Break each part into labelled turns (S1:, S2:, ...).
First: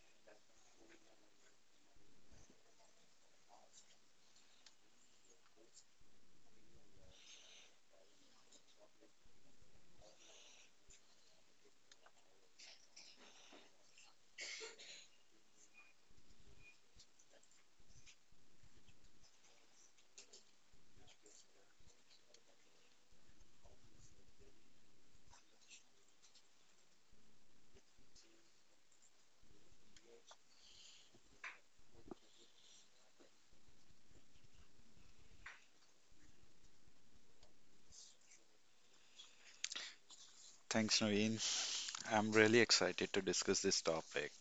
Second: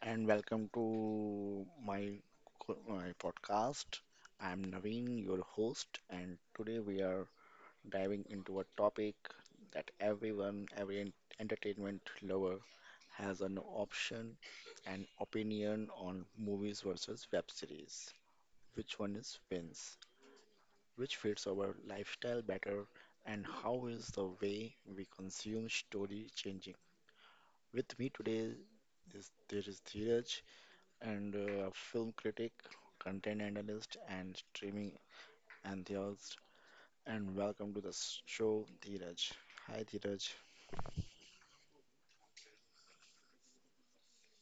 S1: and welcome to my podcast. I'm Naveen, your host, and today we are diving into a topic that every entertainment lover has an option and opinion on movies versus web series. Which one is wins? Which fits our lifestyle better? And how is the way we consume story changing? With me today is Dheeraj and film critic, content analyst, and streaming enthusiast. And welcome to the show, Dheeraj. Hi, Dheeraj.
S2: Thanks, Naveen. I'm really excited to discuss this topic.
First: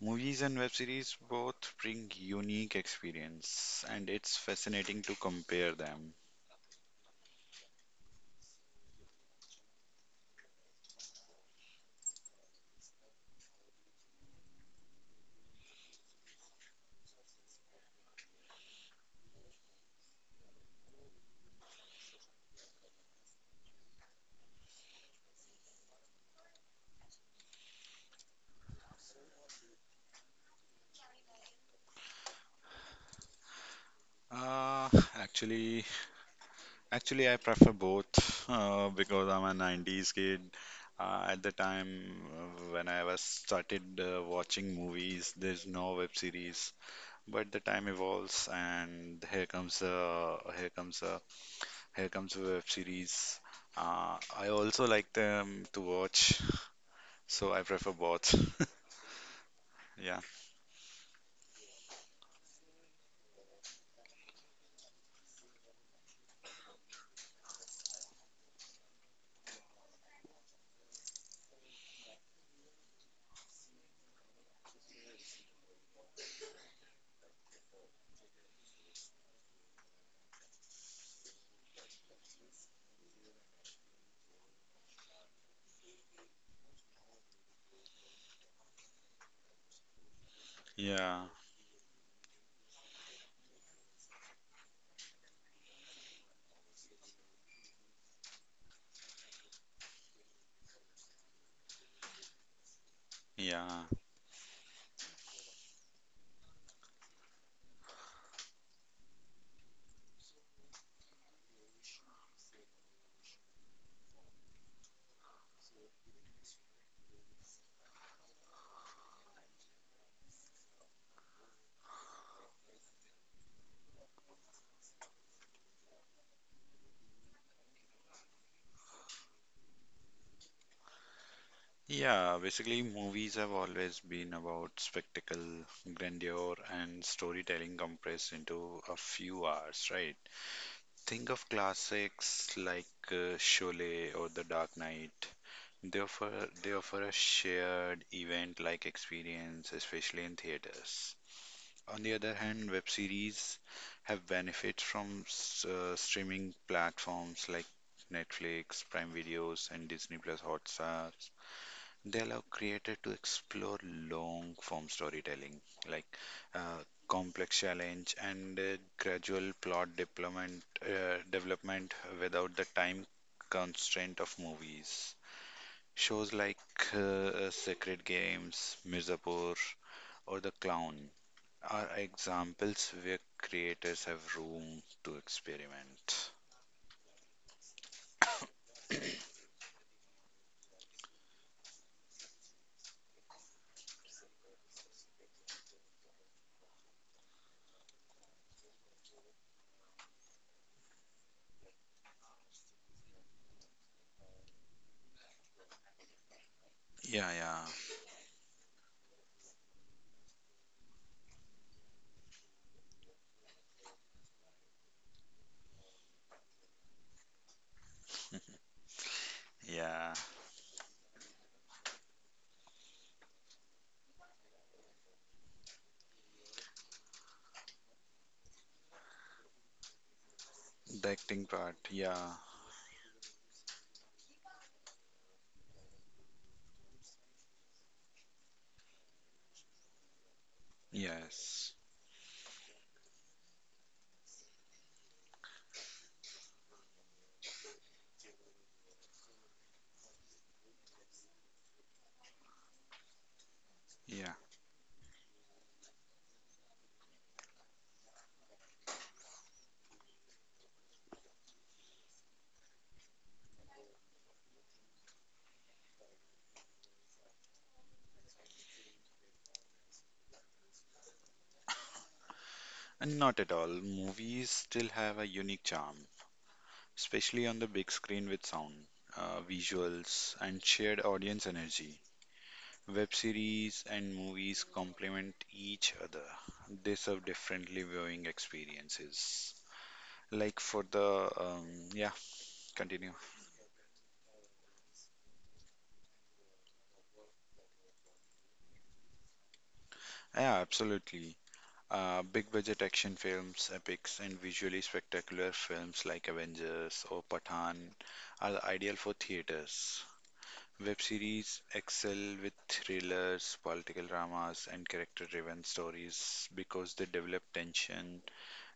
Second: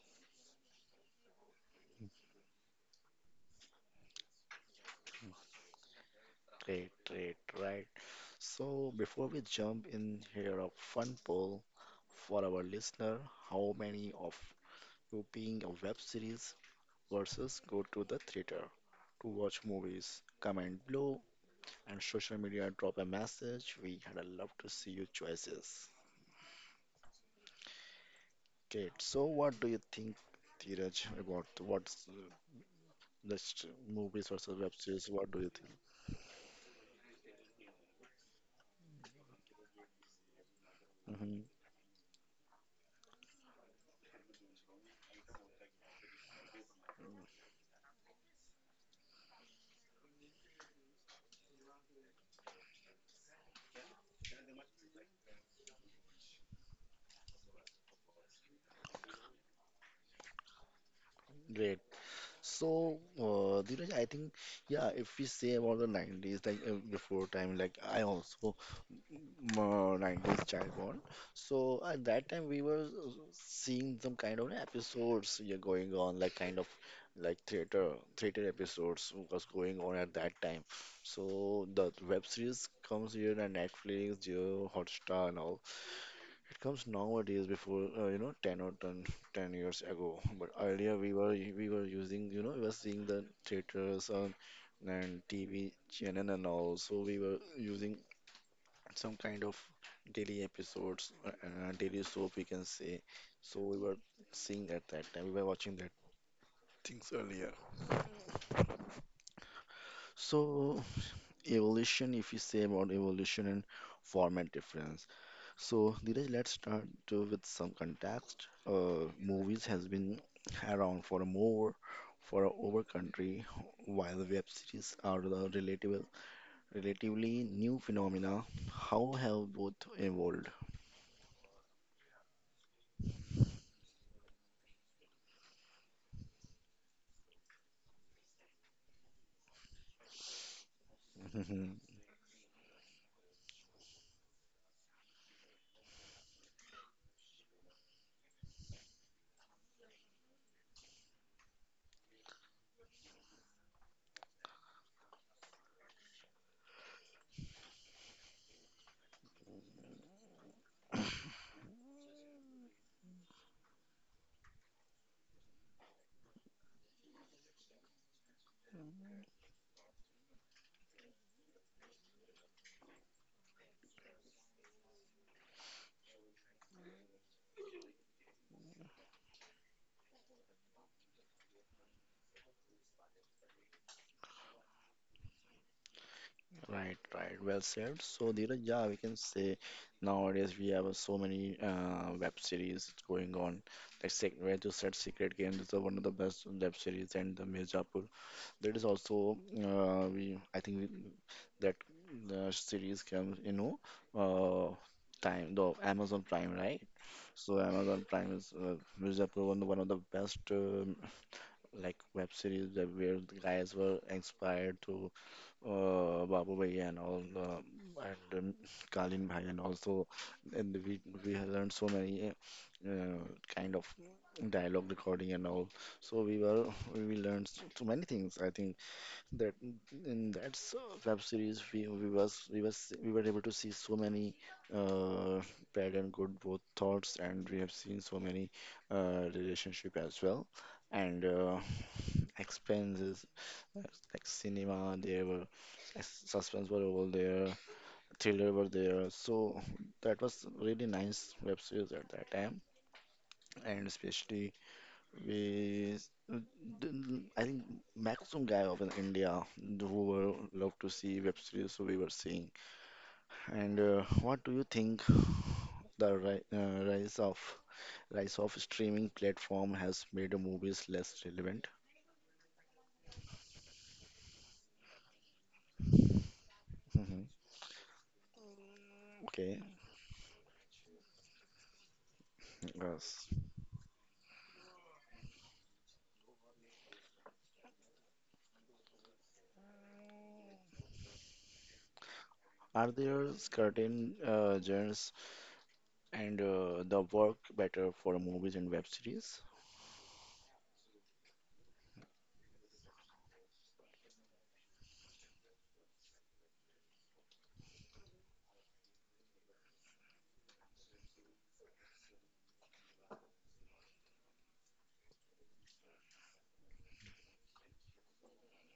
S2: Movies and web series both bring unique experience, and it's fascinating to compare them.
S1: Great, great, right. So, before we jump in here, a fun poll for our listener: How many of you being a web series versus go to the theater to watch movies? Comment below and social media drop a message. We had a love to see your choices. Great. So, what do you think, Dheeraj, about what's this movies versus web
S2: Uh,
S1: series? What do you
S2: Actually, I prefer both because I'm a 90s kid.
S1: think? Hmm.
S2: At the time when I was started watching movies, there's no web series. But the time evolves, and here comes the web series. I also like them to watch, so I prefer both. Yeah,
S1: Great. So, Dheeraj, I think, yeah, if we say about the 90s, like before time, like I also 90s child born. So at that time we were seeing some kind of episodes, yeah, going on, like kind of like theater episodes was going on at that time. So the web series comes here on Netflix, Jio, Hotstar, and all. It comes nowadays before 10 or ten years ago. But earlier we
S2: yeah,
S1: were we were using, you know, we were seeing the theaters on and TV channel and all. So we were using some kind of daily episodes, daily soap we can say. So we
S2: yeah,
S1: were seeing that that time we were watching that things earlier. So evolution, if you say about evolution and format difference. So Dheeraj, let's start with some context. Movies has been around for more for over country, while the web series are the relatively new phenomena. How have both evolved?
S2: yeah. Basically, movies have always been about spectacle, grandeur, and storytelling compressed into a few hours, right? Think of classics like Sholay or The Dark Knight. They offer a shared event-like experience, especially in theaters. On the other hand, web series have benefits from streaming platforms like Netflix, Prime Videos, and Disney Plus Hotstar. They allow creators to explore long form storytelling, like uh, complex challenge and gradual plot development without the time constraint of movies. Shows like uh, Sacred Games, Mirzapur, or The Clown are examples where creators have room to experiment.
S1: Right, right. Well said. So, Dheeraj, yeah, we can say nowadays we have so many web series going on. Like where you said Secret Games is the one of the best web series, and the Mirzapur. That is also we. I think we, that the series comes, you know, uh, time the Amazon Prime, right?
S2: Yeah,
S1: So
S2: yeah,
S1: Amazon Prime is Mirzapur one of the best like web series that where the guys were inspired to Babu Bhai and all and Kalin Bhai and also
S2: yeah.
S1: and we have learned so many uh, kind of dialogue recording and all. So we were we learned so many things. I think that in that
S2: The
S1: web
S2: acting
S1: series
S2: part,
S1: we we
S2: yeah,
S1: was we was we were able to see so many uh, bad and good both thoughts and we have seen so many relationship as well and.
S2: yes,
S1: Expenses like like cinema there were suspense were all there thriller were there so that was really nice web series at that time and
S2: yeah.
S1: especially we I think maximum guy of in India who were love to see web series so we were seeing and what do you think the rise of streaming platform has made movies less relevant.
S2: And not at all. Movies still have a unique charm,
S1: Hmm.
S2: especially on the big screen with sound,
S1: Okay,
S2: visuals, and shared audience energy. Web
S1: yes.
S2: series and movies complement each other. They serve differently viewing experiences. Like for the, yeah,
S1: Are
S2: continue.
S1: there certain genres and the work better for movies and web series?
S2: Yeah, absolutely. Big budget action films, epics, and visually spectacular films like Avengers or Pathan are ideal for theaters. Web series excel with thrillers, political dramas, and character driven stories because they develop tension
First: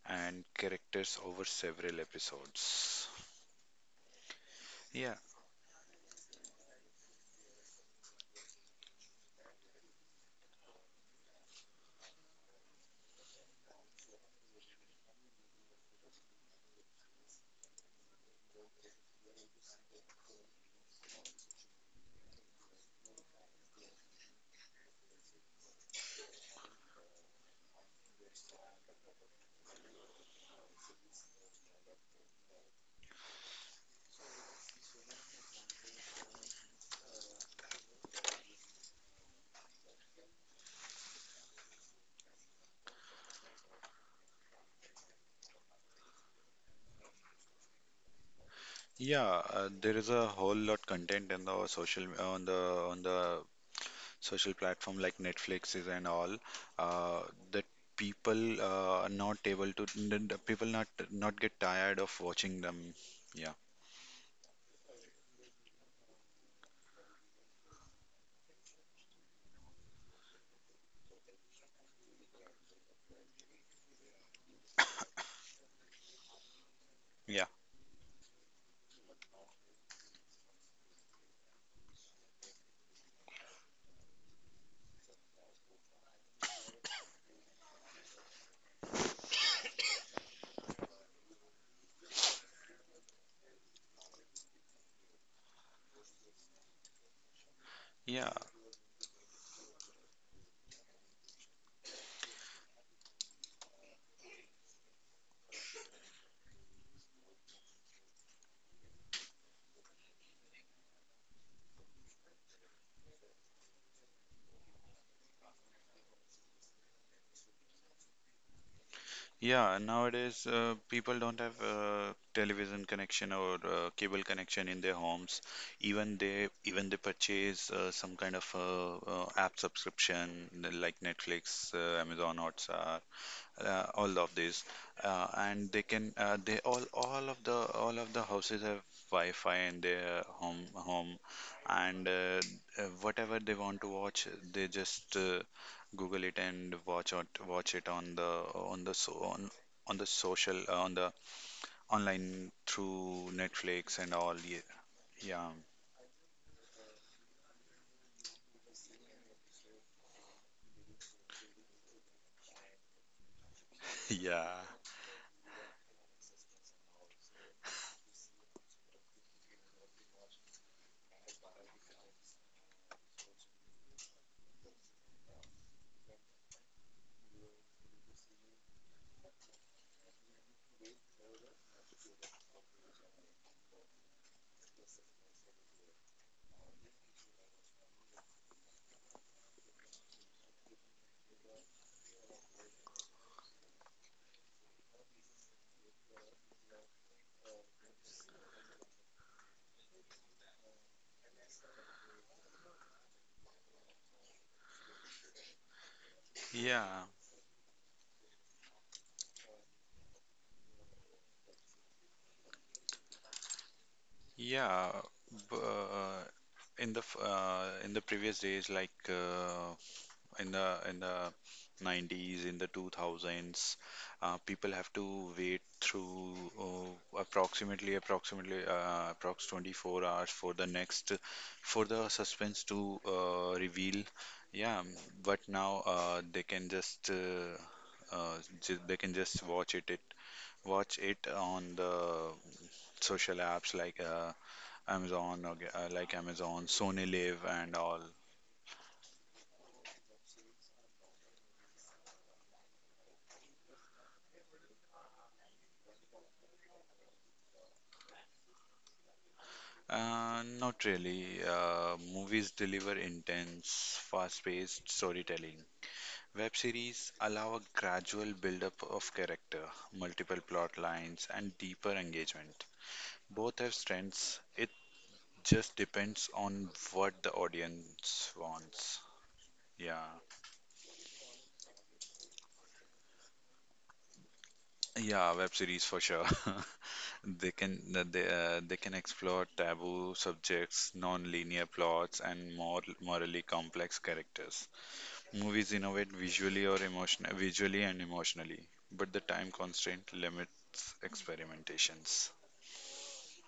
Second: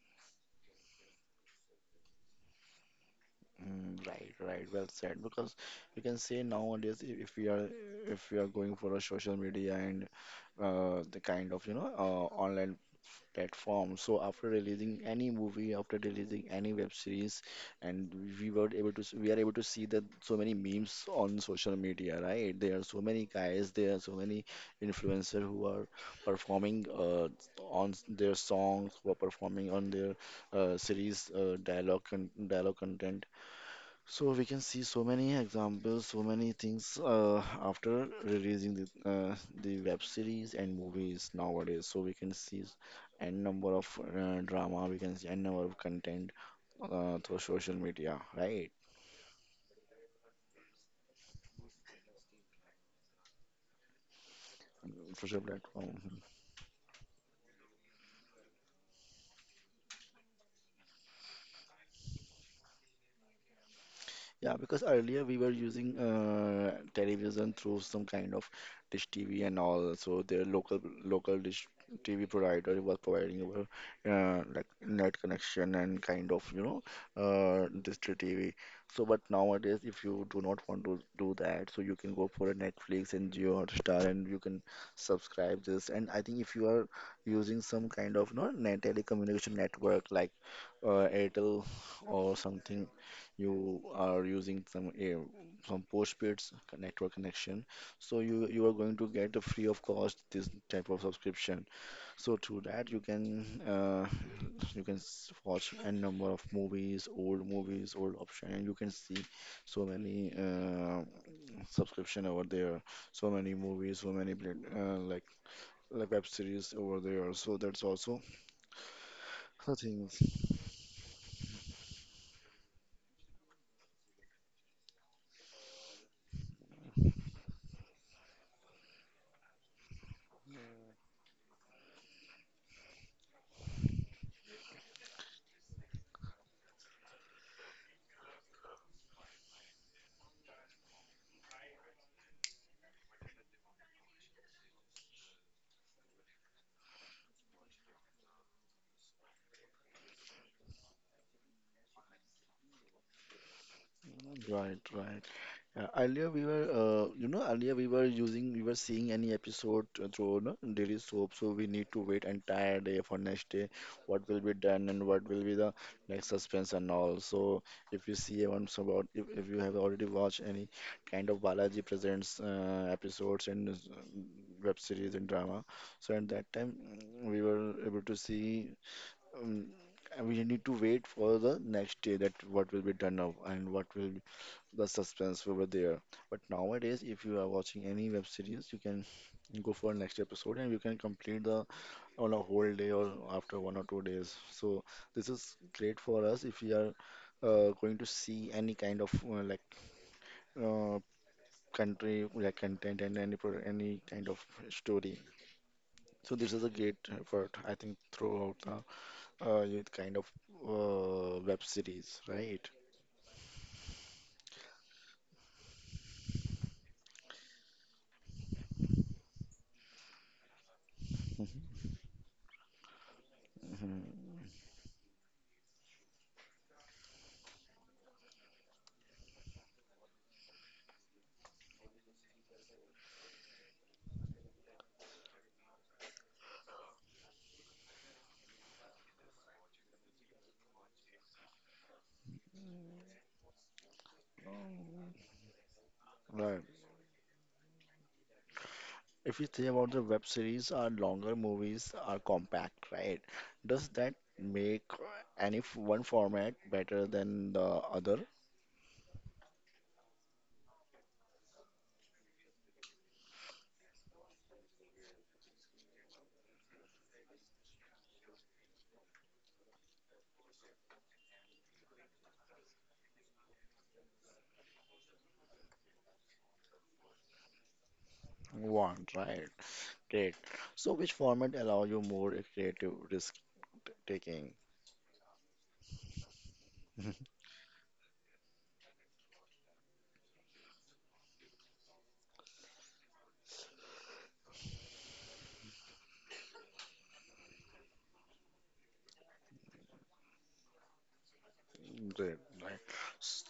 S2: and characters over several episodes.
S1: Mm, right, right. Well
S2: Yeah,
S1: said. Because you can say nowadays, if we are going for a social media and the kind of, you know, online platform. So after releasing any movie, after releasing any web series, and we were able to we are able to see that so many memes on social media, right? There are so many guys, there are so many influencers who are performing on their songs, who are performing on their series dialogue content so we can see so many examples, so many things after releasing the web series and movies nowadays. So we can see n number of drama, we can see n number of content through social media, right?
S2: yeah, there is a whole lot content in the social on the social platform like
S1: Social
S2: Netflixes
S1: platform.
S2: and all, uh, that people are not able to, people not get tired of watching them. Yeah,
S1: Yeah, because earlier we were using television through some kind of dish TV and all. So their local dish TV provider was providing our like net connection and kind of, you know,
S2: yeah,
S1: district TV. So but nowadays, if you do not want to do that, so you can go for a Netflix and Jio Hotstar, and you can subscribe this. And I think if you are using some kind of no net telecommunication network like Airtel or something, you are using some air some postpaid network connection, so
S2: yeah,
S1: you are going to get a free of cost this type of subscription, so through that you can watch a number of movies old option and you can see so many subscription over there so many movies so many like web series over there so that's also the
S2: yeah.
S1: things.
S2: Nowadays, people don't have television connection or cable connection in their homes. Even they purchase some kind of app subscription like Netflix, Amazon Hotstar, all of these, and they can, they all of the houses have Wi-Fi in their home, and whatever they want to watch they just Google it and watch it on the social, on the online through Netflix and all. Yeah,
S1: Right, right.
S2: yeah.
S1: Earlier we were, earlier we were using, we were seeing any episode through no, daily soap, so we need to wait entire day for next day, what will be
S2: Yeah,
S1: done and what will be the next suspense and all. So if you see once about, if you have already watched any kind of Balaji Presents episodes and web series and drama, so at that time we were able to see. Um, and we need to wait for the next day that what will be done now and what will the suspense we were there. But nowadays, if you are watching any web series, you can go for next episode and you can complete the on a whole day or after one or two days. So this is great for us if we are going to see any kind of uh, country like content and any kind of story. So this is a great
S2: yeah,
S1: effort, I think, throughout the youth kind of web series, right?
S2: yeah. b- uh, in the previous days, like, in the 90s, in the 2000s,
S1: Mhm.
S2: people have to wait through approximately approx 24 hours for the next, for the suspense to reveal. Yeah, but now they can just watch it it watch it on the social apps like Amazon or like
S1: Right.
S2: Amazon, Sony Live and all.
S1: If you say about the web series or longer movies are compact, right? Does that make any one format better than the other
S2: Not really. Movies deliver intense, fast-paced storytelling. Web series allow a gradual build-up of character, multiple plot lines, and deeper engagement. Both have strengths. It just depends on what the audience wants.
S1: one, right?
S2: Yeah,
S1: Great. So which format allow you more creative risk taking?
S2: yeah, web series for sure. They can they can explore taboo subjects, non-linear plots, and more morally complex characters. Movies innovate visually and emotionally, but the time constraint limits experimentations.
S1: Great, right. S-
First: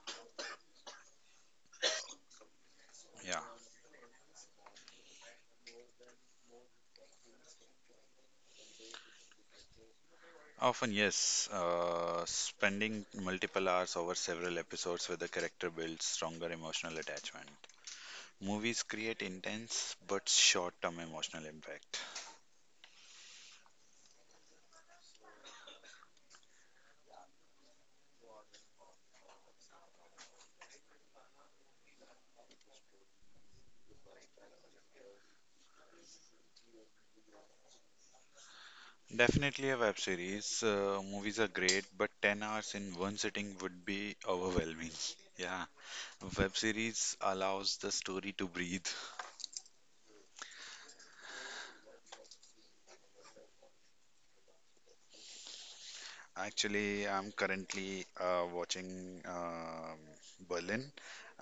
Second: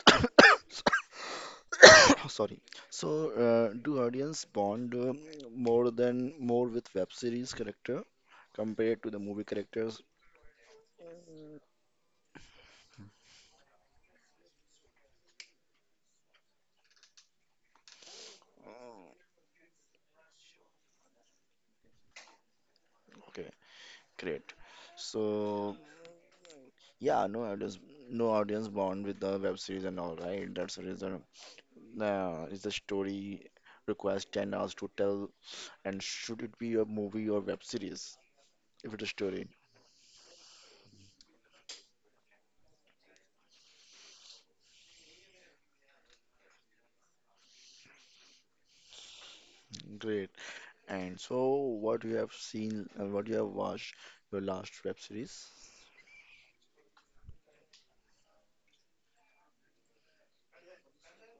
S1: Sorry. So
S2: Yeah,
S1: do audience bond more with web series character compared to the movie characters?
S2: often yes. Spending multiple hours over several episodes with a character builds stronger emotional attachment. Movies
S1: Mm,
S2: create intense but short-term emotional impact.
S1: okay, great. So yeah, no audience bond with the web series and all, right? That's the reason. Is the story requires 10 hours to tell, and should it be a movie or web series? If it's a story,
S2: Definitely a web series. Movies are great, but 10 hours in one sitting would be overwhelming. Yeah, web series allows the story to breathe.
S1: great. And so, what you have seen and what you have watched your last web series?
S2: Actually, I'm currently watching Berlin,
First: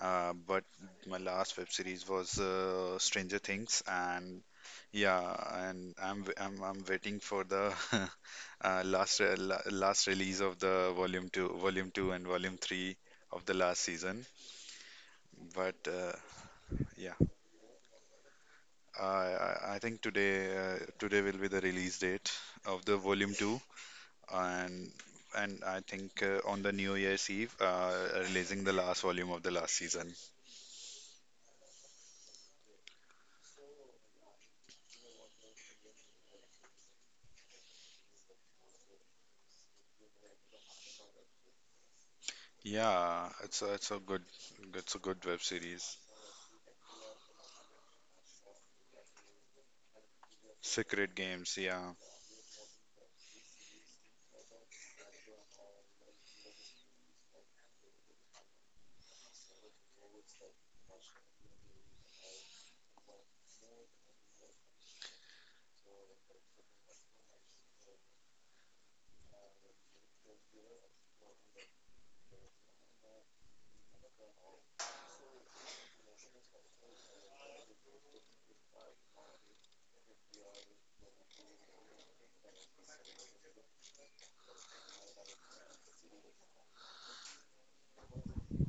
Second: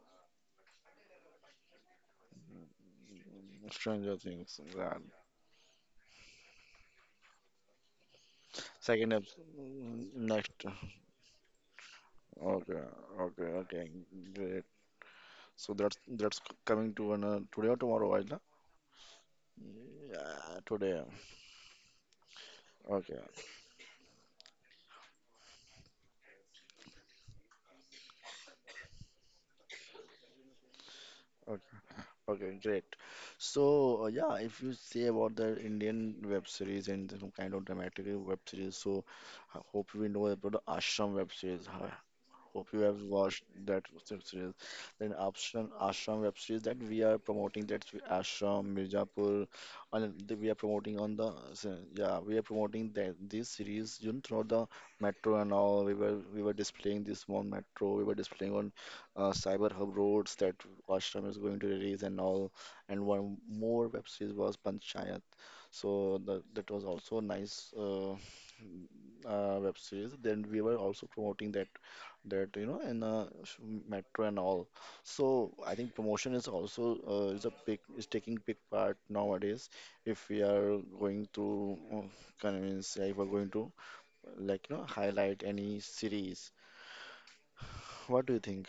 S2: but my last web series was Stranger Things.
S1: Stranger
S2: And
S1: Things. Yeah.
S2: yeah, and I'm w- I'm waiting for the
S1: Second episode,
S2: last release of
S1: next.
S2: the volume two, and volume
S1: Okay,
S2: three
S1: okay,
S2: of the last
S1: okay,
S2: season.
S1: great. So
S2: But
S1: that's that's coming
S2: yeah,
S1: to an, today or tomorrow, right?
S2: I think
S1: Yeah, today.
S2: today will be the release date of the
S1: Okay.
S2: volume two. And and I think on the New Year's Eve, releasing the last volume of the last season.
S1: Okay, great. So, yeah, if you say about the Indian web series and some kind of dramatic web series, so I hope we know about the Ashram web series. Huh? Hope you have
S2: Yeah,
S1: watched that web series.
S2: it's a
S1: Then
S2: good web series.
S1: Ashram web series that we are promoting. That's with Ashram, Mirzapur, and we are promoting
S2: Secret
S1: on the
S2: Games,
S1: so,
S2: yeah,
S1: yeah we are promoting that this series, you know, throughout the metro and all. We were displaying this on metro. We were displaying on cyber hub roads that Ashram is going to release and all. And one more web series was Panchayat. So that was also a nice web series. Then we were also promoting that that, you know, in metro and all, so I think promotion is also is a big is taking big part nowadays if we are going to convince, yeah, if we're going to like, you know, highlight any series, what do you think?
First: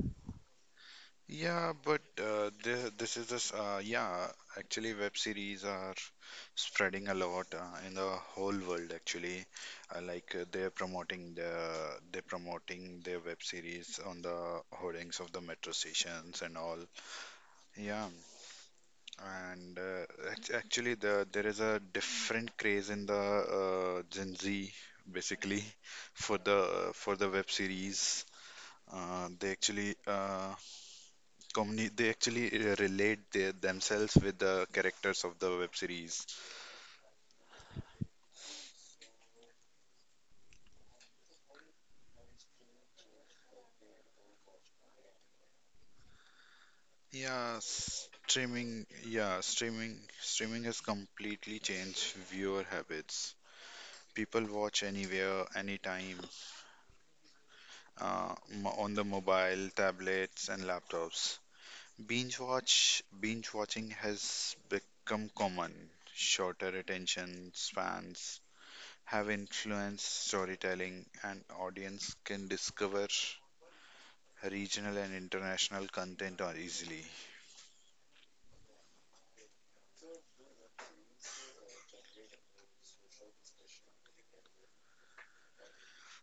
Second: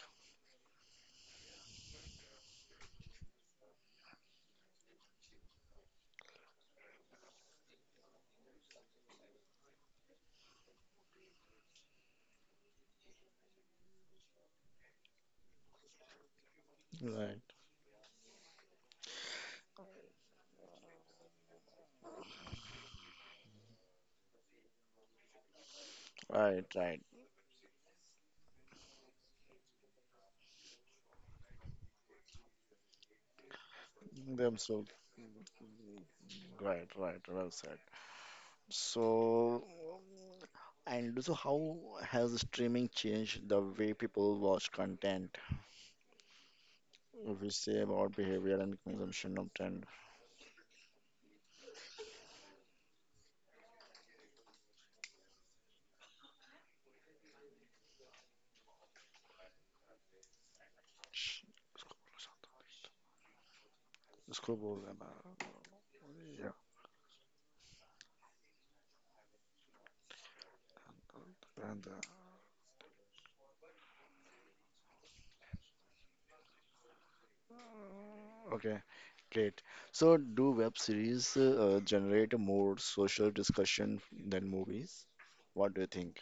S2: yeah, but this this is this yeah. Actually, web series are spreading a lot in the whole world. Actually, like they're promoting their web series on the hoardings of the metro stations and all.
S1: Right.
S2: Yeah. And actually, there is a different craze in the Gen Z, basically, for
S1: Right,
S2: the
S1: right.
S2: for the web series. They actually relate themselves with
S1: Them
S2: the
S1: so.
S2: characters of the web series.
S1: Right, right, well said. So, and so how has streaming changed the way people watch content if we
S2: Yeah,
S1: say about behavior and consumption of content?
S2: Streaming has completely changed viewer habits. People watch anywhere, anytime, on the mobile, tablets, and laptops.
S1: Sh-
S2: Binge watching has
S1: Screwball, um,
S2: become
S1: uh,
S2: common. Shorter attention spans have influenced storytelling, and
S1: yeah, and
S2: audience can discover regional and international content or easily.
S1: okay, great. So, do web series generate more social discussion than movies? What do you think?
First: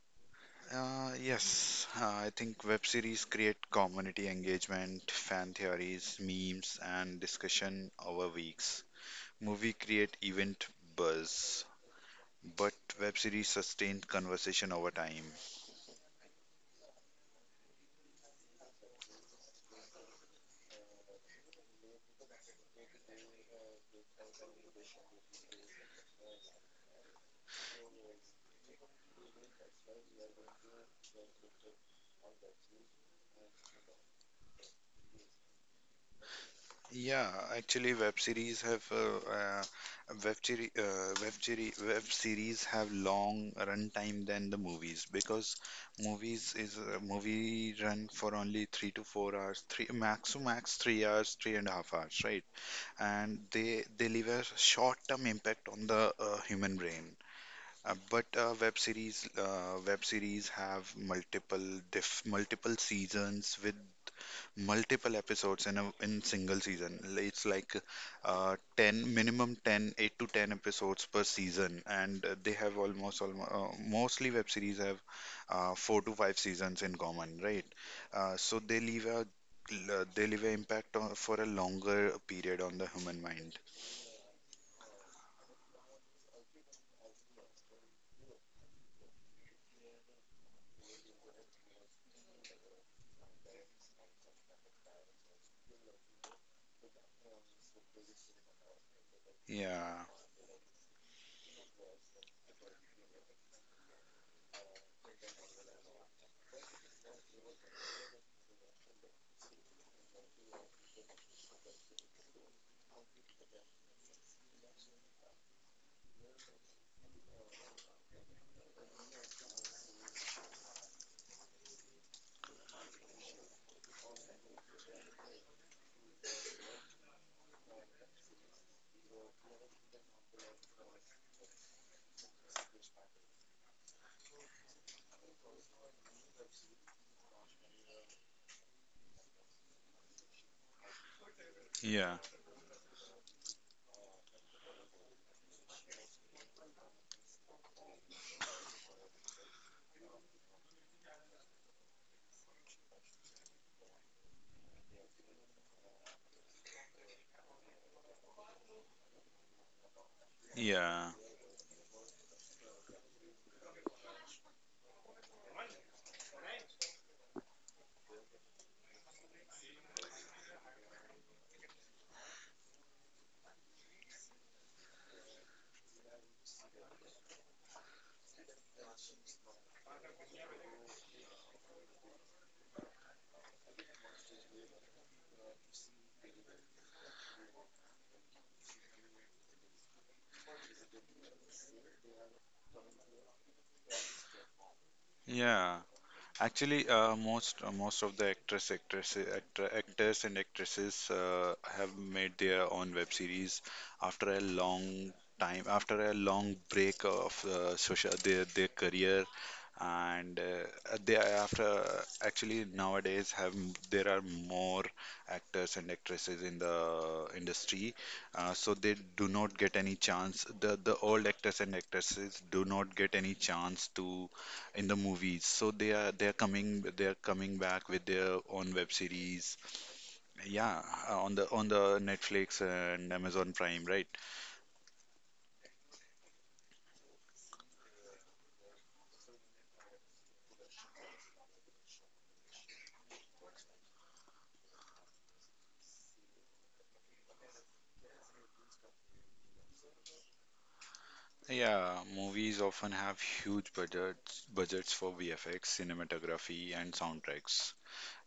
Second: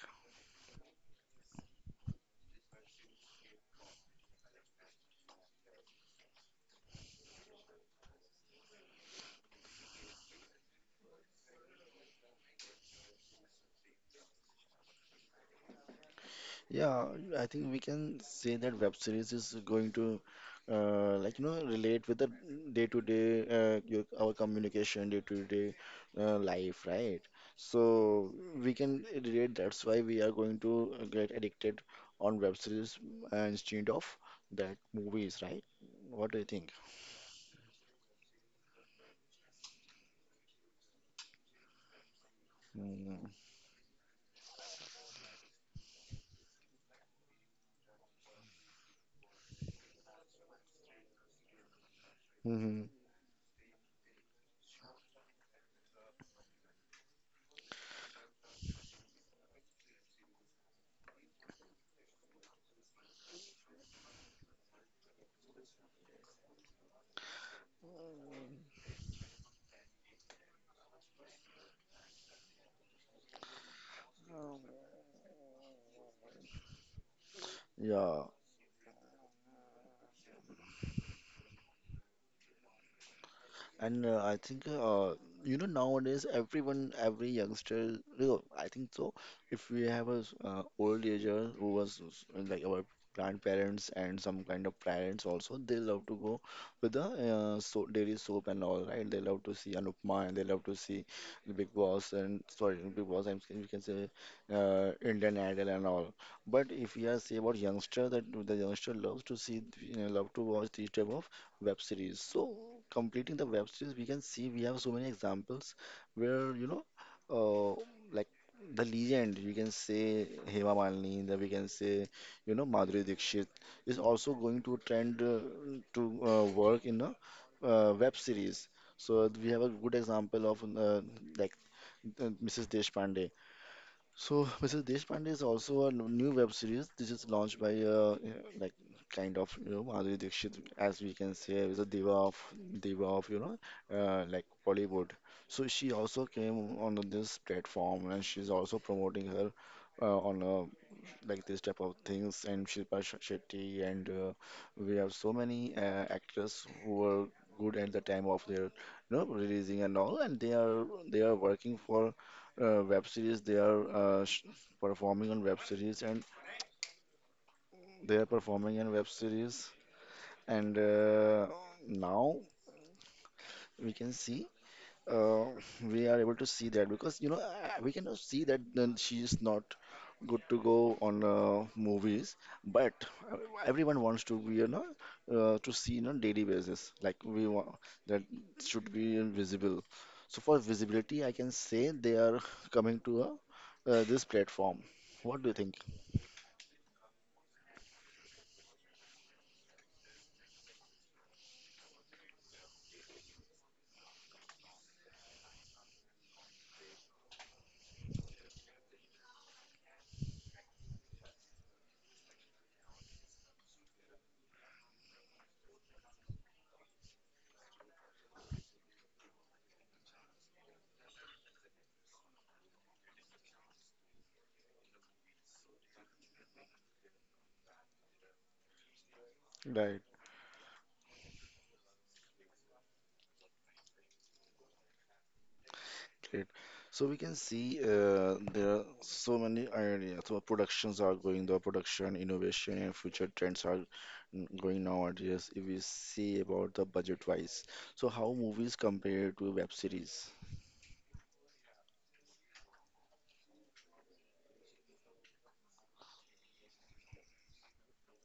S2: Yes, I think web series create community engagement, fan theories, memes, and discussion over weeks. Movie create event buzz, but web series sustain conversation over time.
S1: Yeah, I think we can say that web series is going to like, you know, relate with the day to day your our communication day to day life, right? So we can relate. That's why we are going to get addicted on web series instead of that movies, right? What do you think?
S2: Yeah, actually, web series have
S1: Mm-hmm.
S2: long run time than the movies because movies is a movie run for only 3 to 4 hours, three max to max 3 hours, three and a half hours, right?
S1: Mm-hmm.
S2: And they leave a short-term impact on the human brain. But web series have multiple seasons with multiple episodes in single season. It's like 10 minimum 10 8 to 10 episodes per season, and they have almost almost mostly web series have 4 to 5 seasons in common, right.
S1: Yeah.
S2: So they leave a they leave an impact on, for a longer period on the human mind.
S1: And I think you know nowadays everyone, every youngster, you know, I think so. If we have a old ager who was like our grandparents and some kind of parents also, they love to go with the so daily soap and all, right? They love to see
S2: Yeah,
S1: Anupma and they love to see the Big Boss and sorry, not Big Boss. I'm saying we can say Indian Idol and all. But if we are say about youngster, that the youngster loves to see, love to watch these type of web series. So completing the web series, we can see we have so many examples where uh, like the legend. You can say Hema Malini, then we can say Madhuri Dixit is also going to trend to work in a web series. So we have a good example of like Mrs. Deshpande. So, Mrs. Deshpande is also a new web series. This is launched by like, kind of, Madhuri Dixit, as we can say, is a diva
S2: yeah,
S1: of, diva of, like Bollywood. So she also came on this platform, and she's also promoting her on a like this type of things and Shilpa Shetty and we have so many actors who were good at the time of their releasing and all and they are
S2: yeah,
S1: they are working for web series they are performing on web series and they are performing in web series and now we can see uh, we are able to see that because we can see that then she is not good to go on movies, but uh, everyone wants to be to see on daily basis. Like we want that should be visible. So for visibility, I can say they are coming to this platform. What do you
S2: yeah.
S1: think?
S2: Actually, most of the actors and actresses have made their own web series after a long time, after a long break of social their career, and they are after actually nowadays have there are more actors and actresses in the industry. So they do not get any chance. The old actors and actresses do not get any chance to in the movies. So they're coming back with their own web series. Yeah, on the Netflix and Amazon Prime, right?
S1: Great. So we can see there are so many ideas. So productions are going, the production, innovation, and future trends are going nowadays. If we see about the budget-wise, so how movies compare to web series?
S2: Yeah, movies often have huge budgets for VFX, cinematography, and soundtracks.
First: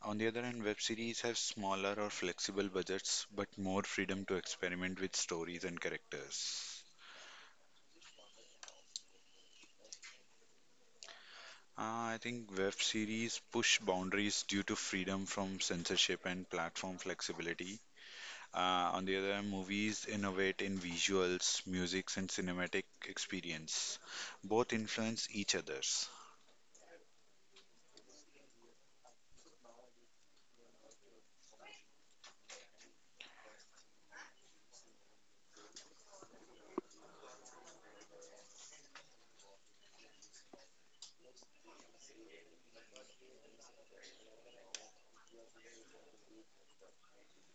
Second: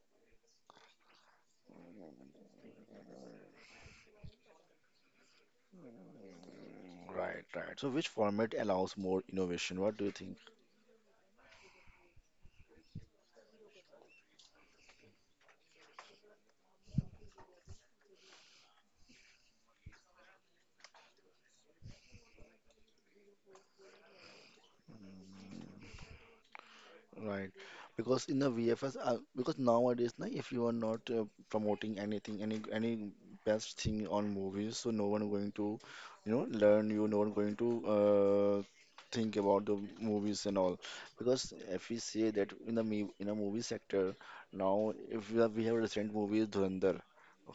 S2: On the other hand, web series have smaller or flexible budgets, but more freedom to experiment with stories and characters.
S1: Right, right. So which format allows more innovation? What do you think?
S2: I think web series push boundaries due to freedom from censorship and platform flexibility. On the other hand, movies innovate in visuals, musics, and cinematic experience. Both influence each others.
S1: Right. Because in the VFS, because nowadays, na, if you are not promoting anything, any best thing on movies, so no one going to, learn you, no one going to think about the movies and all. Because if we say that in the in a movie sector, now if we have, we have recent movie Dhurandhar,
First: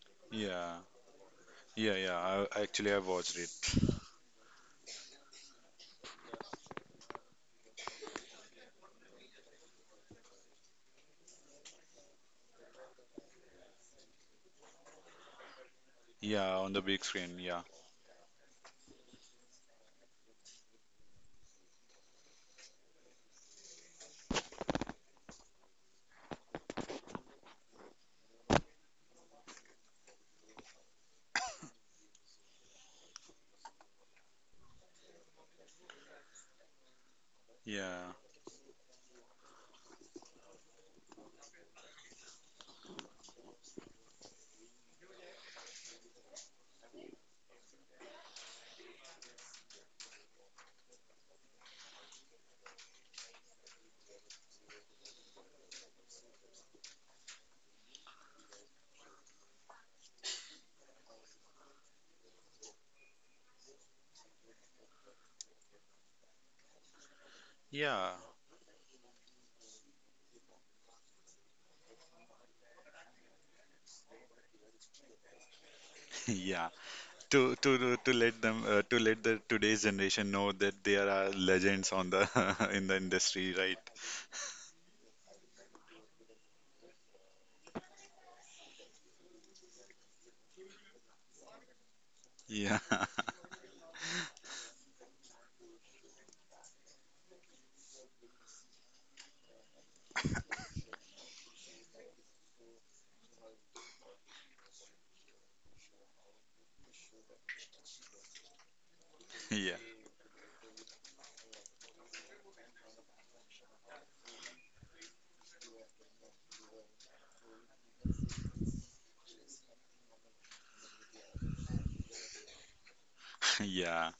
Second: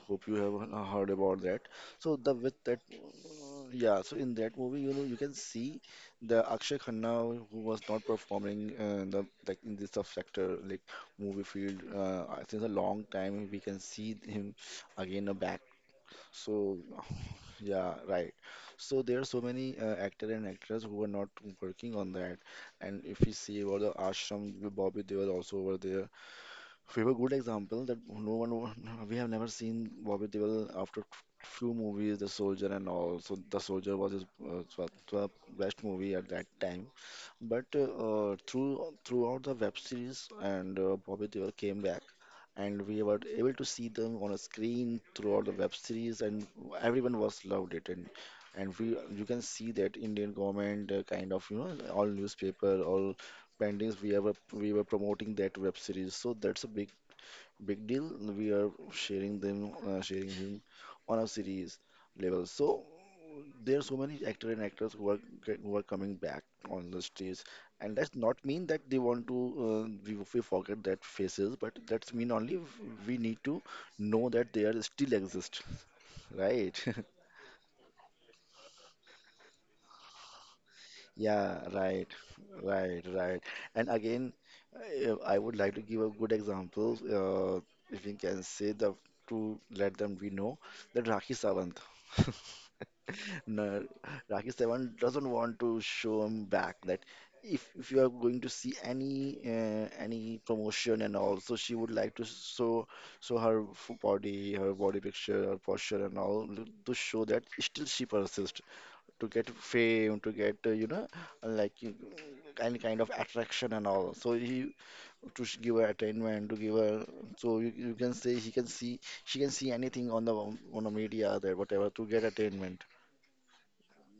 S1: hope you have
S2: Yeah,
S1: heard about that.
S2: yeah,
S1: So
S2: yeah.
S1: the with
S2: I,
S1: that,
S2: actually, I watched it.
S1: yeah. So in that movie, you know, you can see the Akshay Khanna who was not performing the like in this sub sector like movie field I think a long time we can see him again back.
S2: Yeah, on
S1: So
S2: the big screen. Yeah,
S1: yeah, right, so there are so many actor and actress who are not working on that, and if we see about the Ashram, the Bobby Deol also over there, we have a good example that no one wa- we have never seen Bobby Deol after few movies, the soldier and all. So the soldier was his was the best movie at that time, but
S2: yeah,
S1: throughout the web series and Bobby Deol came back, and we were able to see them on a screen throughout the web series, and everyone was loved it, and we, you can see that Indian government, kind of, all newspaper, all paintings we were promoting that web series, so that's a big big deal. We are sharing them, sharing him on a series level. So there are so many actors and actors who are who are coming back on the stage, and
S2: yeah.
S1: that's not mean that they want to, we forget that faces, but that's mean only we need to know that they are still exist,
S2: Yeah.
S1: right?
S2: To let them to let the today's generation know that there are
S1: Yeah,
S2: legends
S1: right,
S2: on the in the
S1: right, right.
S2: industry, right?
S1: And again, I would like to give a good example. If we can say the to let them we know that Rakhi Sawant,
S2: Yeah.
S1: no, Rakhi Sawant doesn't want to show him back. That if you are going to see any promotion and all, so she would like to show her body, her body picture, her posture and all, to show that still she persists to get
S2: Yeah.
S1: fame, to get, like, any kind of attraction and all. So he, give her attainment, to give her, so you can say he can see she can see anything on the media there, whatever, to get attainment,
S2: Yeah.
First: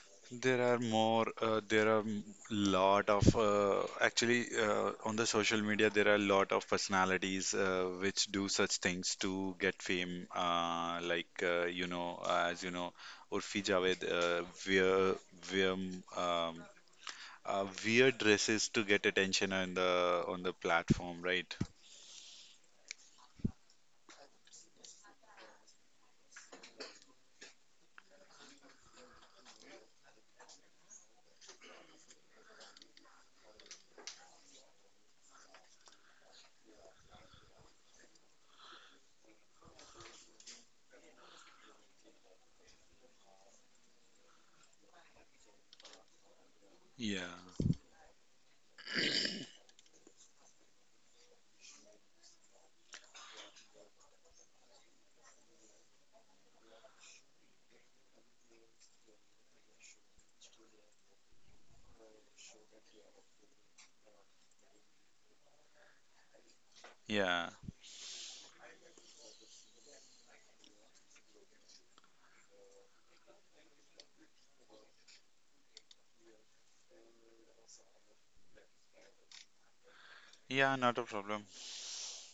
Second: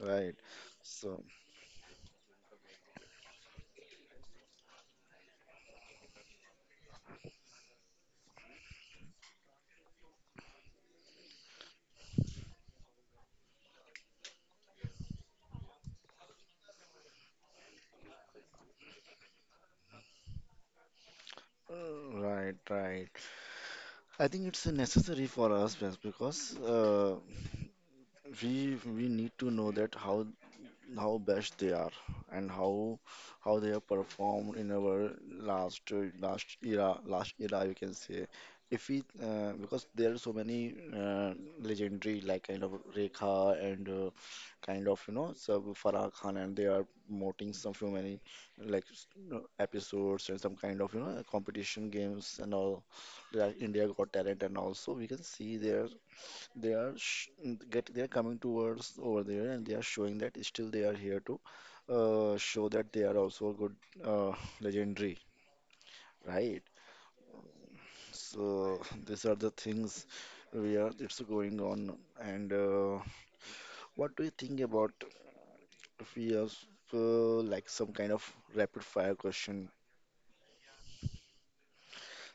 S1: right? So
S2: There are m- lot of, actually, on the social media, there are a lot of personalities which do such things to get fame. Like, as you know, Urfi Javed wear, um, um, wear dresses to get attention on the platform, right?
S1: right, right. I think it's necessary for us best, because we need to know that how best they are, and how they have performed in our last era, you can say. If we Because there are so many legendary, like kind of Rekha, and kind of, sub Farah Khan, and they are
S2: Yeah,
S1: promoting some few many, like, episodes and some kind of competition games and all, like India Got Talent. And also we can see there, they are sh they are coming towards over there and they are showing that still they are here to show that they are also a good uh, legendary, right?
S2: yeah,
S1: So these are the things we are, it's going on. And what do you think about, if we have like some kind of rapid fire question?
S2: yeah, not a problem.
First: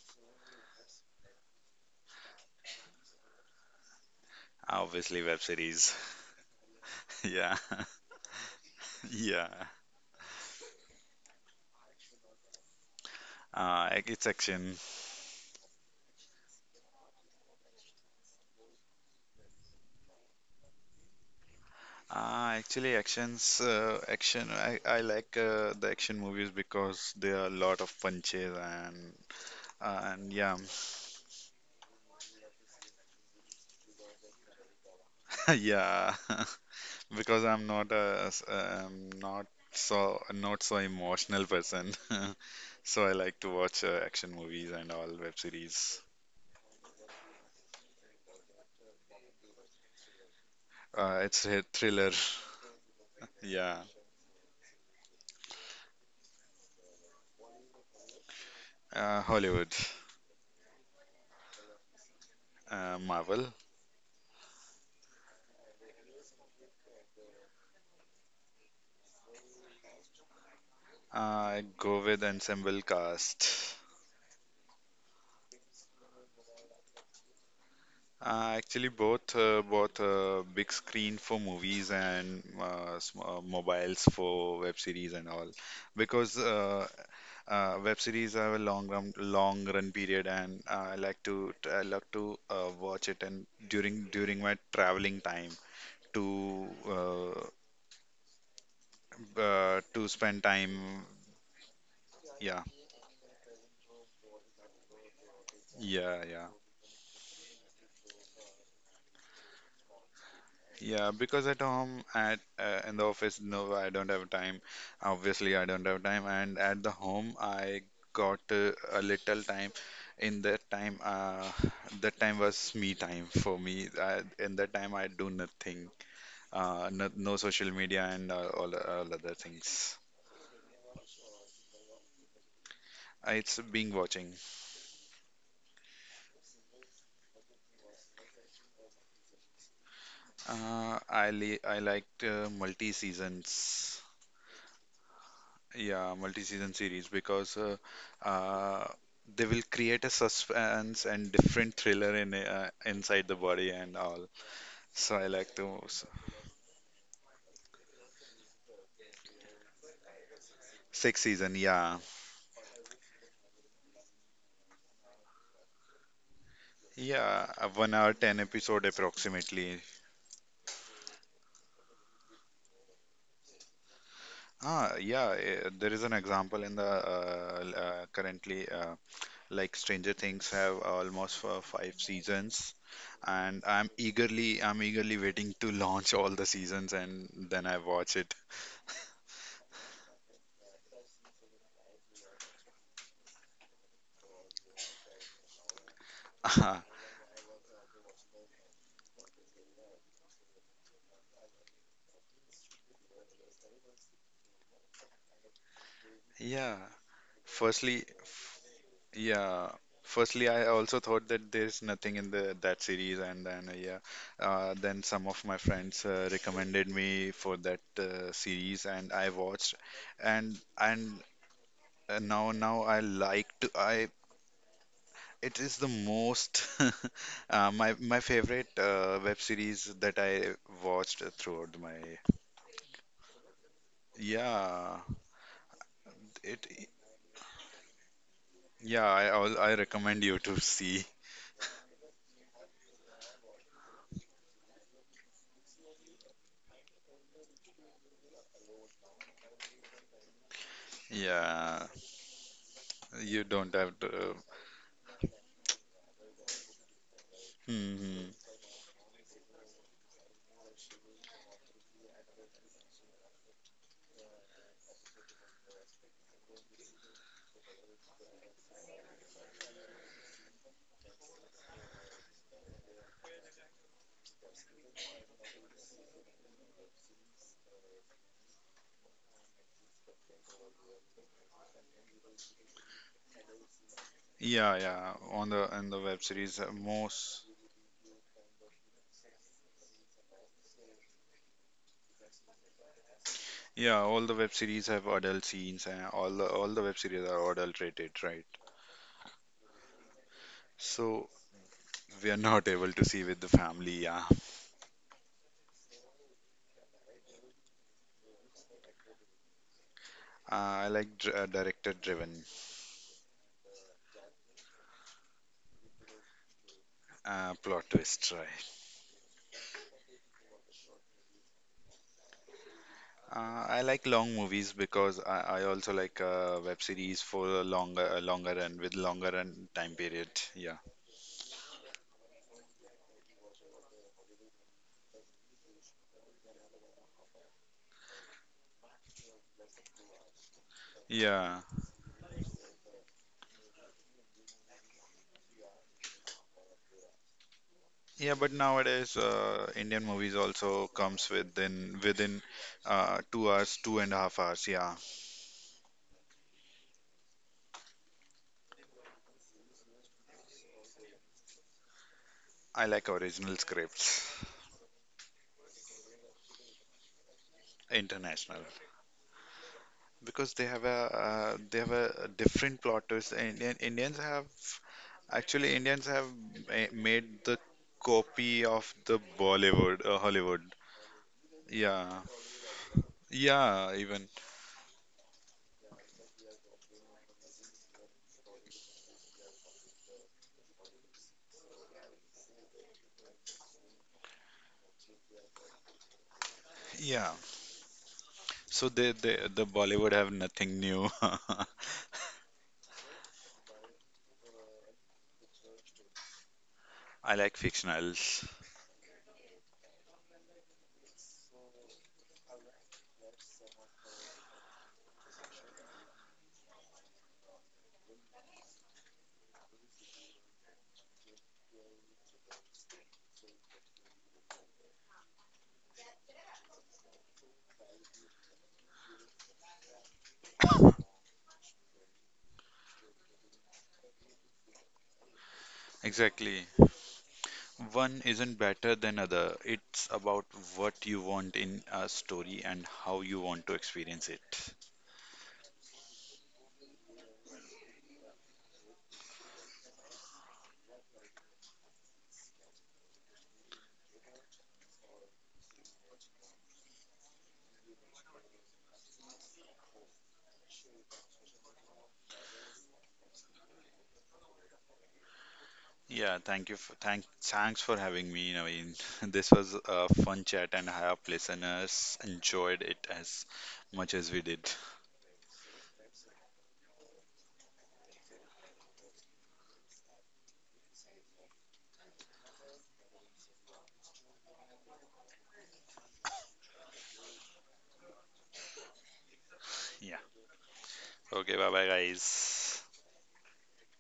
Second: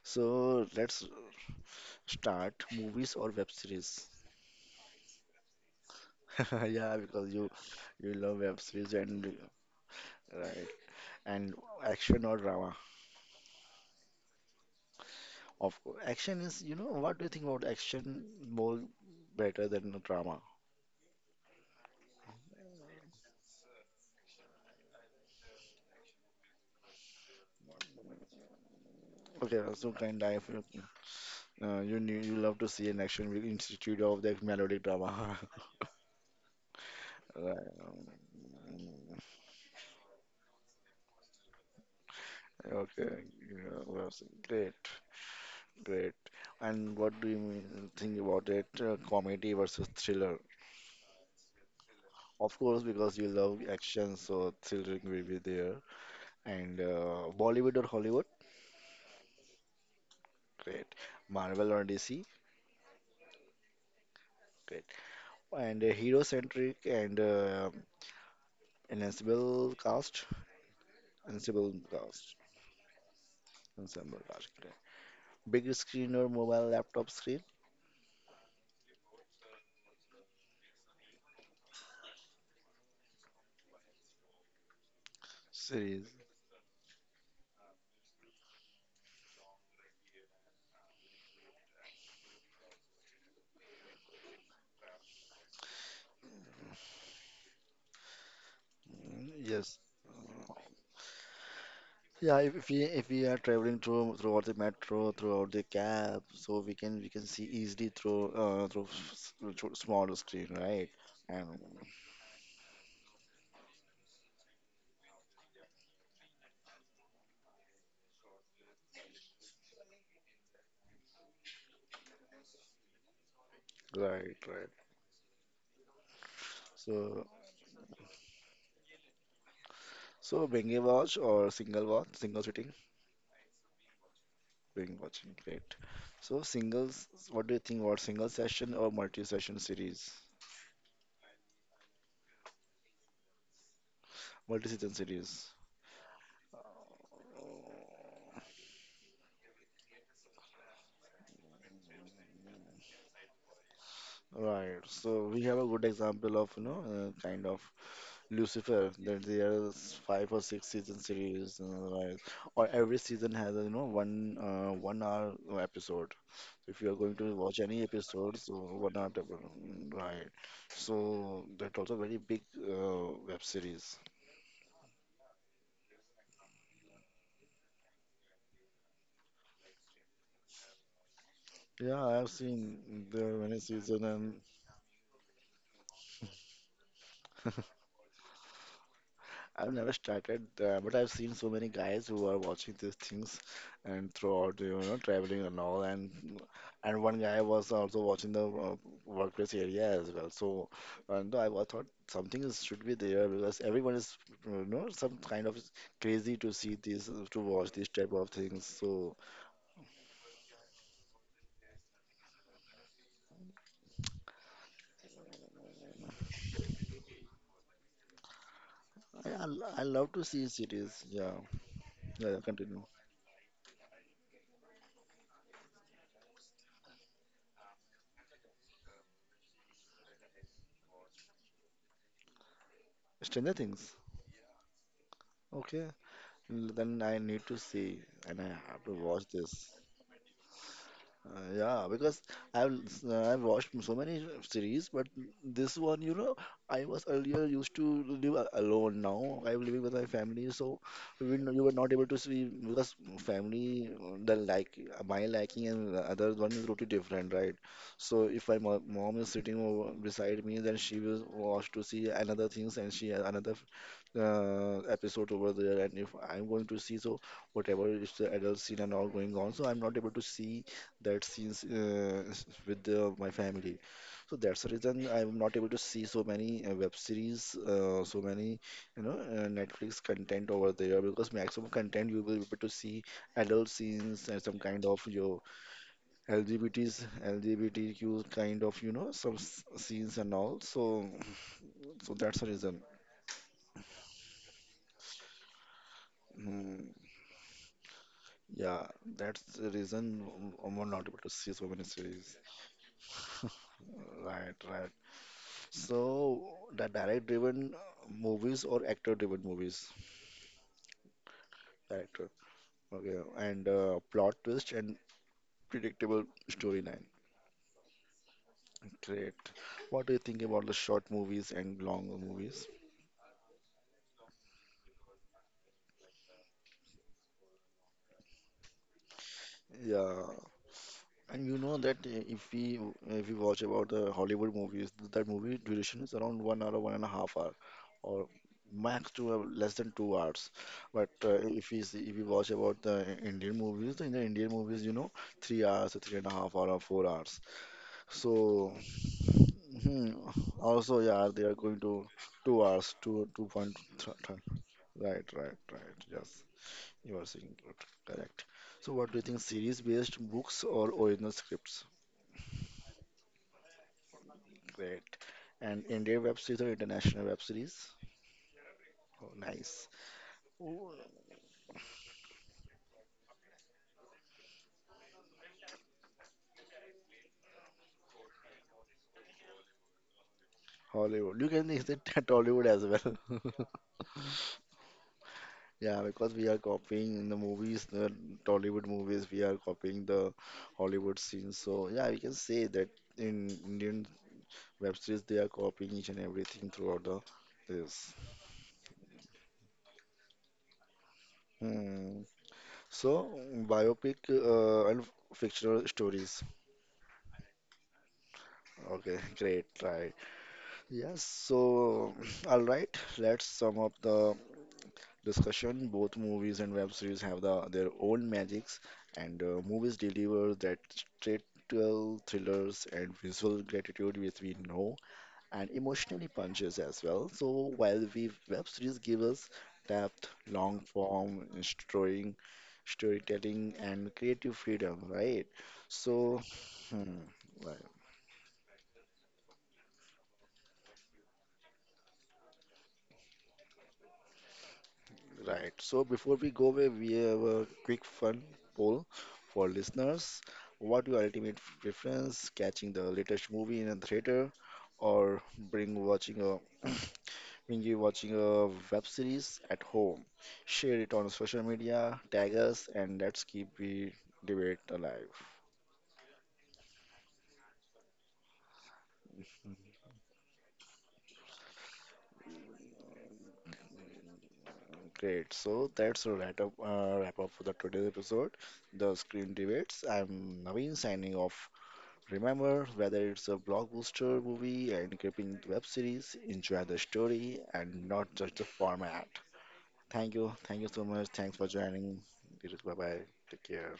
S1: So let's start. Movies or web series?
S2: Obviously, web series.
S1: Yeah, because you
S2: Yeah.
S1: you love web series, and
S2: Yeah.
S1: right. And action or drama?
S2: It's action.
S1: Of course. Action is, what do you think about action more better than a drama?
S2: Actually, action. I like the action movies because there are a lot of punches, and
S1: Okay, so kind
S2: and
S1: of,
S2: yeah.
S1: you knew, you love to see an action movie instead of the melodic drama.
S2: Yeah. Because
S1: Right.
S2: I'm not so emotional person. So I
S1: Okay,
S2: like to
S1: yeah,
S2: watch
S1: that's
S2: action movies
S1: great,
S2: and all web series.
S1: great. And what do you mean, think about it? Comedy versus thriller.
S2: It's a thriller.
S1: Of course, because you love
S2: Yeah,
S1: action, so thriller will be there. And Bollywood or Hollywood?
S2: Hollywood.
S1: Great. Marvel or DC?
S2: Marvel.
S1: Great. And a hero-centric and ensemble cast,
S2: Uh, I
S1: ensemble
S2: go with
S1: cast,
S2: ensemble cast.
S1: ensemble cast. Correct. Big screen or mobile laptop screen
S2: Actually, both big screen for movies and sm mobiles for web series and all,
S1: series.
S2: because web series have a long run period, and I like to watch it and during my traveling time to uh,
S1: Mm, yes.
S2: to spend time.
S1: Yeah, if,
S2: Yeah,
S1: if we are traveling throughout the metro, throughout the cab,
S2: yeah, yeah.
S1: so we can see easily through through small screen, right?
S2: Yeah, because
S1: And
S2: at home, at in the office, no, I don't have time. Obviously, I don't have time. And at the home, I got a little time. In that time, uh, that time was me time for me.
S1: right,
S2: In
S1: right.
S2: that time, I do nothing. No,
S1: So
S2: no social media and all other things.
S1: binge watch or single watch, single sitting.
S2: It's being watching.
S1: Doing watching, great. So singles, what do you think about single session or multi-session series?
S2: I liked multi seasons.
S1: Multi-season series.
S2: Yeah, multi-season series
S1: Uh,
S2: because uh, they will create a suspense and different thriller in inside the body and all.
S1: Right.
S2: So
S1: So
S2: I
S1: we
S2: like
S1: have a
S2: to
S1: good example of, kind of Lucifer. That there's five or six season
S2: six season.
S1: series,
S2: Yeah,
S1: right? Or every season has, a, one hour episode. If you are going to
S2: yeah,
S1: watch any
S2: 1 hour
S1: episode,
S2: ten
S1: so
S2: episode
S1: 1 hour, episode,
S2: approximately.
S1: right? So that's also very big web series.
S2: Yeah, there is an example in the currently, like Stranger Things have almost five
S1: Yeah, I've
S2: seasons.
S1: seen there are many
S2: And
S1: season. And
S2: I'm eagerly waiting to launch all the seasons, and then I watch it.
S1: I've never started, but I've seen so many guys who are watching these things and throughout, traveling and all. And one guy was also watching the workplace area as well. So, and I thought something is, should be there, because everyone is, some kind of crazy to see
S2: Yeah.
S1: this, to watch these
S2: Firstly,
S1: type of
S2: f-
S1: things. So
S2: yeah. Firstly, I also thought that there's nothing in the that series, and then yeah, then some of my friends recommended me for that series, and
S1: I,
S2: I
S1: I,
S2: watched.
S1: I love to see
S2: and
S1: cities.
S2: and
S1: Yeah,
S2: uh,
S1: yeah,
S2: now
S1: continue.
S2: now I like to I it is the most my favorite web series that I watched throughout my.
S1: Stranger Things.
S2: Yeah,
S1: Okay.
S2: it
S1: Then I need to see, and I have to
S2: yeah.
S1: watch
S2: I
S1: this.
S2: recommend you to see.
S1: Yeah, because I've, I've watched so many series, but this one, I was earlier used to live alone. Now I'm living with my family, so we were not- you were
S2: Yeah,
S1: not able to see, because
S2: you don't
S1: family,
S2: have to.
S1: the like my liking and the other one is totally different, right? So
S2: Hmm.
S1: if my mom is sitting over beside me, then she will watch to see another things, and she another episode over there. And if I'm going to see, so whatever is the adult scene and all going on, so I'm not able to see that scenes, with my family. So that's the reason, I'm not able to see so many web series, so many, Netflix content over there, because maximum content you will be able to see adult scenes and some
S2: Yeah,
S1: kind of
S2: yeah.
S1: your
S2: On the and the web series,
S1: lgbt's LGBTQ kind of, some scenes and all. So that's the reason.
S2: all the web series have adult scenes, and all the
S1: Hmm.
S2: web series are adult rated, right?
S1: Yeah, that's the reason, I'm not able to
S2: So
S1: see so many
S2: we
S1: series.
S2: are not able to see with the family. Yeah.
S1: Right, right. So the direct-driven movies or actor-driven movies?
S2: I like dr
S1: Director.
S2: director-driven.
S1: Okay. And plot twist and predictable storyline.
S2: Plot twist, right?
S1: Great. What do you think about the short movies and long movies?
S2: I like long movies because I also like web series for a longer run with longer run time
S1: Yeah.
S2: period. Yeah,
S1: And you know that, if we watch about the Hollywood movies, that movie duration is around 1 hour, 1.5 hour, or max to less than 2 hours. But
S2: yeah.
S1: if we watch about the Indian movies, then the Indian movies, you know, 3 hours, or 3.5 hour, or 4 hours.
S2: Yeah, but
S1: So
S2: nowadays Indian
S1: hmm,
S2: movies also
S1: also, yeah,
S2: comes
S1: they are going to
S2: within
S1: 2 hours, two
S2: two
S1: point
S2: hours, two and a
S1: three.
S2: half hours. Yeah,
S1: Right, right, right. Yes, you are saying good, correct. So, what do you think, series-based books or original scripts?
S2: I like original scripts.
S1: Great. And Indian web series or international web series?
S2: International,
S1: Oh, nice.
S2: because they have a different plot twist. Indians have made the copy of the Hollywood.
S1: Hollywood. You can extend
S2: Yeah,
S1: that Tollywood as well.
S2: yeah, even
S1: Yeah, because we are copying in the movies, the Tollywood movies, we are copying the Hollywood scenes. So yeah, we can say that in Indian web series they are copying each and everything throughout the
S2: yeah.
S1: this.
S2: So the Bollywood have nothing new.
S1: Hmm. So biopic and fictional stories.
S2: I like fictionals.
S1: Okay, great, right. Yes, so all right, let's sum up the discussion. Both movies and web series have their own magics, and movies deliver that satirical thrillers and visual gratitude, which we know, and emotionally punches as well. So while we web series give us depth, long form, and storytelling, and creative freedom, right? So,
S2: Exactly.
S1: hmm, right.
S2: One isn't better than other. It's about what you want in a story and how you want to experience it.
S1: Right. So before we go away, we have a quick fun poll for listeners. What your ultimate preference? Catching the latest movie in a theater, or bring watching a bring you watching a web series at home? Share it on social media, tag us, and let's keep the debate alive.
S2: Yeah, thanks for having me, Naveen. This was a fun chat, and I hope listeners enjoyed it as much as we did.
S1: Great. So that's a wrap up for the today's episode, the screen debates. I'm Naveen signing off. Remember, whether it's a blockbuster movie, an gripping web series, enjoy the story and not just the format.
S2: Yeah.
S1: Thank you. Thank you so much.
S2: Okay,
S1: Thanks for
S2: bye bye
S1: joining. Bye
S2: guys.
S1: bye. Take care.